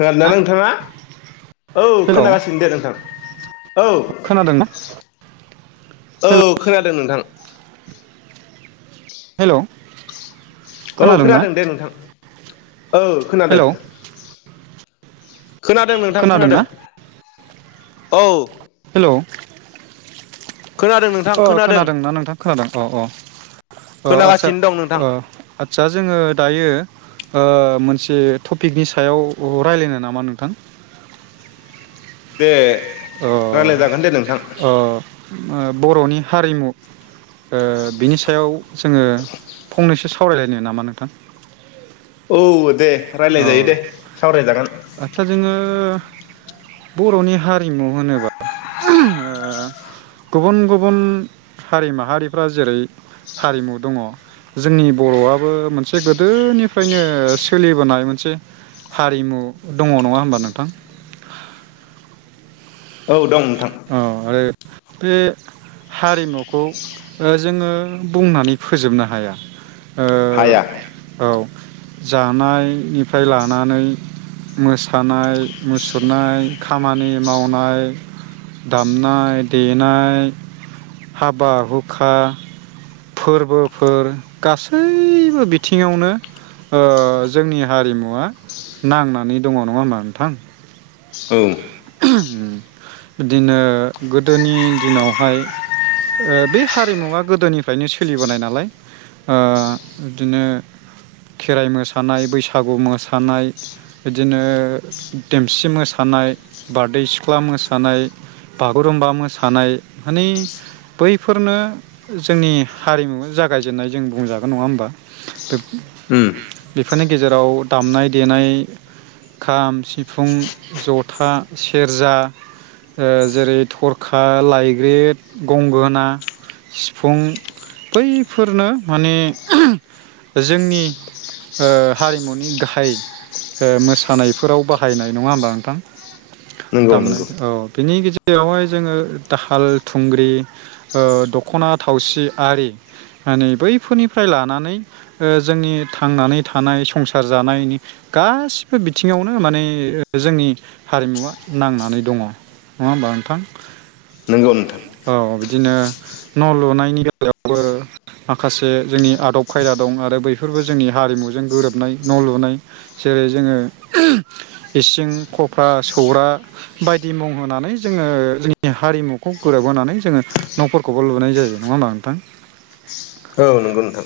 खोनादोंना नोंथाङा औ हेलौ खोनागासिनो दे नोंथां औ खोनादोंना हेलौ औ खोनादों नोंथां हेलौ औ खोनादोंना खोनादों दे नोंथां औ खोनादों हेलौ [unintelligible] खोनादों नोंथां खोनादों खोनादोंना औ अ हेलौ खोनादों नोंथां खोनादों खोनादोंना नोंथां खोनादों अ अ अ आचसा खोनागासिनो दं नोंथां अ आचसा जोङो दायो ओ मोनसे टपिकनि सायाव रायलायनो नामा नोंथां दे ओ रायलाय जागोन दे नोंथां ओ बर'नि हारिमु ओ बिनि सायाव जोङो फंनैसो सावरायलायनो नामा नोंथां औ दे रायलाय अ जायो दे सावरायजागोन आदसा जोङो बर'नि हारिमु होनोबा ओ गुबुन गुबुन हारि माहारिफ्रा जेरै हारिमु दङ जोंनि बर'आबो मोनसे गोदोनिफ्रायनो सोलिबोनाय मोनसे हारिमु दङ नङा होमबा नोंथां औ दं थां औ आरो बे हारिमुखौ जोङो बुंनानै फोजोबनो हाया ओ हाया औ जानायनिफ्राय लानानै मोसानाय मुसुरनाय खामानि मावनाय दामनाय देनाय हाबा हुखा फोरबोफोर गासैबो बिथिङावनो ओ जोंनि हारिमुवा नांनानै दङ नङा होनबा नोंथां औ दिनो गोदोनि दिनावहाय ओ बे हारिमुवा गोदोनिफ्रायनो सोलिबोनाय नालाय ओ इदिनो खेराइ मोसानाय बैसागु मोसानाय इदिनो देमसि मोसानाय बारदै सिख्ला मोसानाय बागुरुम्बा मोसानाय माने बैफोरनो जोंनि हारिमु जागायजेननाय जों बुंजागोन नङा होमबा बे होम बेफोरनि गेजेराव दामनाय देनाय खाम सिफुं जथा सेरजा ओ जेरै थरखा लाइग्रेद गंगोना सिफुं बैफोरनो माने जोंनि ओ हारिमुनि गाहाय मोसानायफोराव बाहायनाय नङा होमबा नोंथां नंगौ दामनाय नंगौ औ बिनि गेजेरावहाय जोङो दाहाल थुंग्रि ओ दख'ना थावसि आरि माने बैफोरनिफ्राय लानानै ओ जोंनि थांनानै थानाय संसार जानायनि गासिबो बिथिङावनो माने जोंनि हारिमुवा नांनानै दङ नङा होमबा नोंथां नंगौ नोंथां औ बिदिनो न' लुनायनि बेलायावबो माखासे जोंनि आदब खायदा दं आरो बैफोरबो जोंनि हारिमुजों गोरोबनाय न' लुनाय जेरै जोङो इसिं क फ्रा सौरा बायदि मुं होनानै जोङो जोंनि हारिमुखौ गोरोबहोनानै जोङो न'फोरखौबो लुनाय जायो नङा होनोमा नोंथां औ नंगौ नोंथां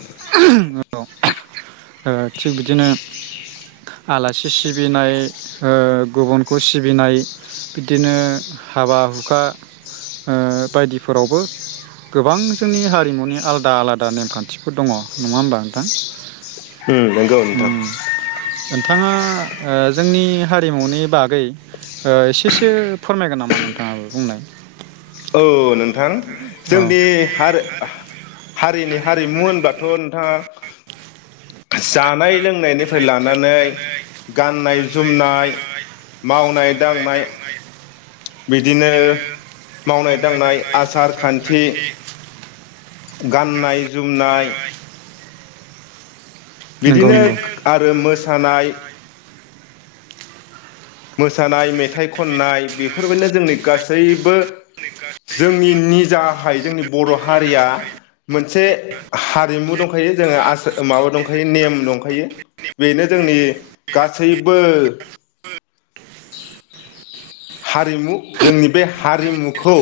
ओ थिग बिदिनो आलासि सिबिनाय ओ गुबुनखौ सिबिनाय बिदिनो हाबा हुखा ओ बायदिफोरावबो गोबां जोंनि हारिमुनि आलदा आलादा नेमखान्थिफोर दङ नङा होमबा नोंथां उम नंगौ नोंथां ओम नोंथाङा ओ जोंनि हारिमुनि बागै ओ एसेसो फोरमायगोन नामा नोंथाङाबो बुंनाय औ नोंथां औ जोंनि हार हारिनि हारिमु होनबाथ' नोंथाङा जानाय लोंनायनिफ्राय लानानै गाननाय जोमनाय मावनाय दांनाय बिदिनो मावनाय दांनाय आसार खान्थि, गाननाय जोमनाय नंगौ बिदिनो नंगौ आरो मोसानाय मोस मोसानाय मेथाइ खननाय बेफो बेफोरबायदिनो जोंनि गासैबो, जोंनि निजाहाय जोंनि बर' हारिया मोनसे हारिमु दंखायो जोङो आस माबा दंखायो नेम दंखायो बेनो जोंनि गासैबो, हारिमु जोंनि बे हारिमुखौ,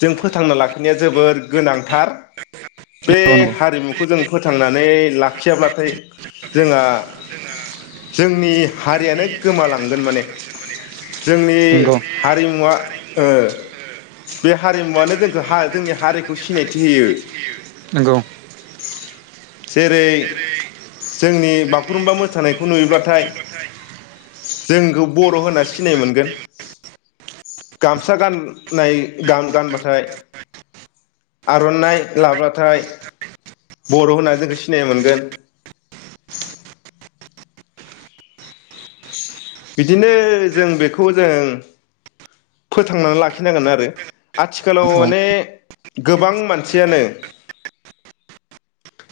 जों फोथांना लाखिनाया जोबोर गोनांथार बे औ नंगौ हारिमुखौ जों फोथांनानै ला लाखियाब्लाथाय जोंहा जोंनि हारियानो गोमालांगोन माने, जोंनि नंगौ हारिमुवा ओ बे हारिमुवानो जोंखो हा जोंनि हारिखौ सिनायथि होयो। नंगौ जेरै जोंनि बागुरुमबा मोसानायखौ नुयोब्ला थाइ जोंखौ बर' होनासो सिनाय मोनगोन गामसा गनाय गानबाथाय आर'नाइ लाब्लाथाय बर' होननानै जोंखौ सिनायनो मोनगोन, बिदिनो जों बेखौ जों फोथांनानै लाखिनांगोन आरो आथिखालाव औ माने गोबां मानसियानो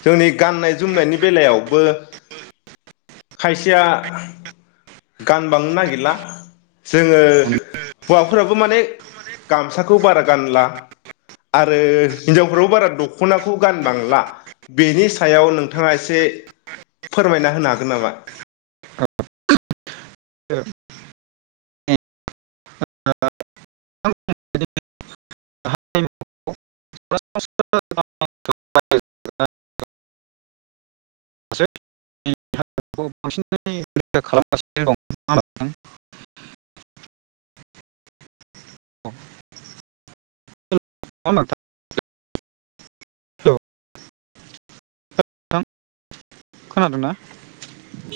जोंनि गाननाय जोमनायनि बेलायावबो खायसेया, गानबांनो नागिरला जोङो हौवाफोराबो माने गामसाखौ बारा गानला आरो हिनजावफ्राव बारा दख'नाखौ गानबांला बेनि सायाव नोंथाङा एसे फोरमायना होनो हागोन नामा? [unintelligible] [unintelligible] [unintelligible] बांसिन रै खालामगासिनो दं नुंङा ओनब्ला नोंथां, औ नङां ओनबा नोंथां हेलौ नोंथां खोनना दोंना?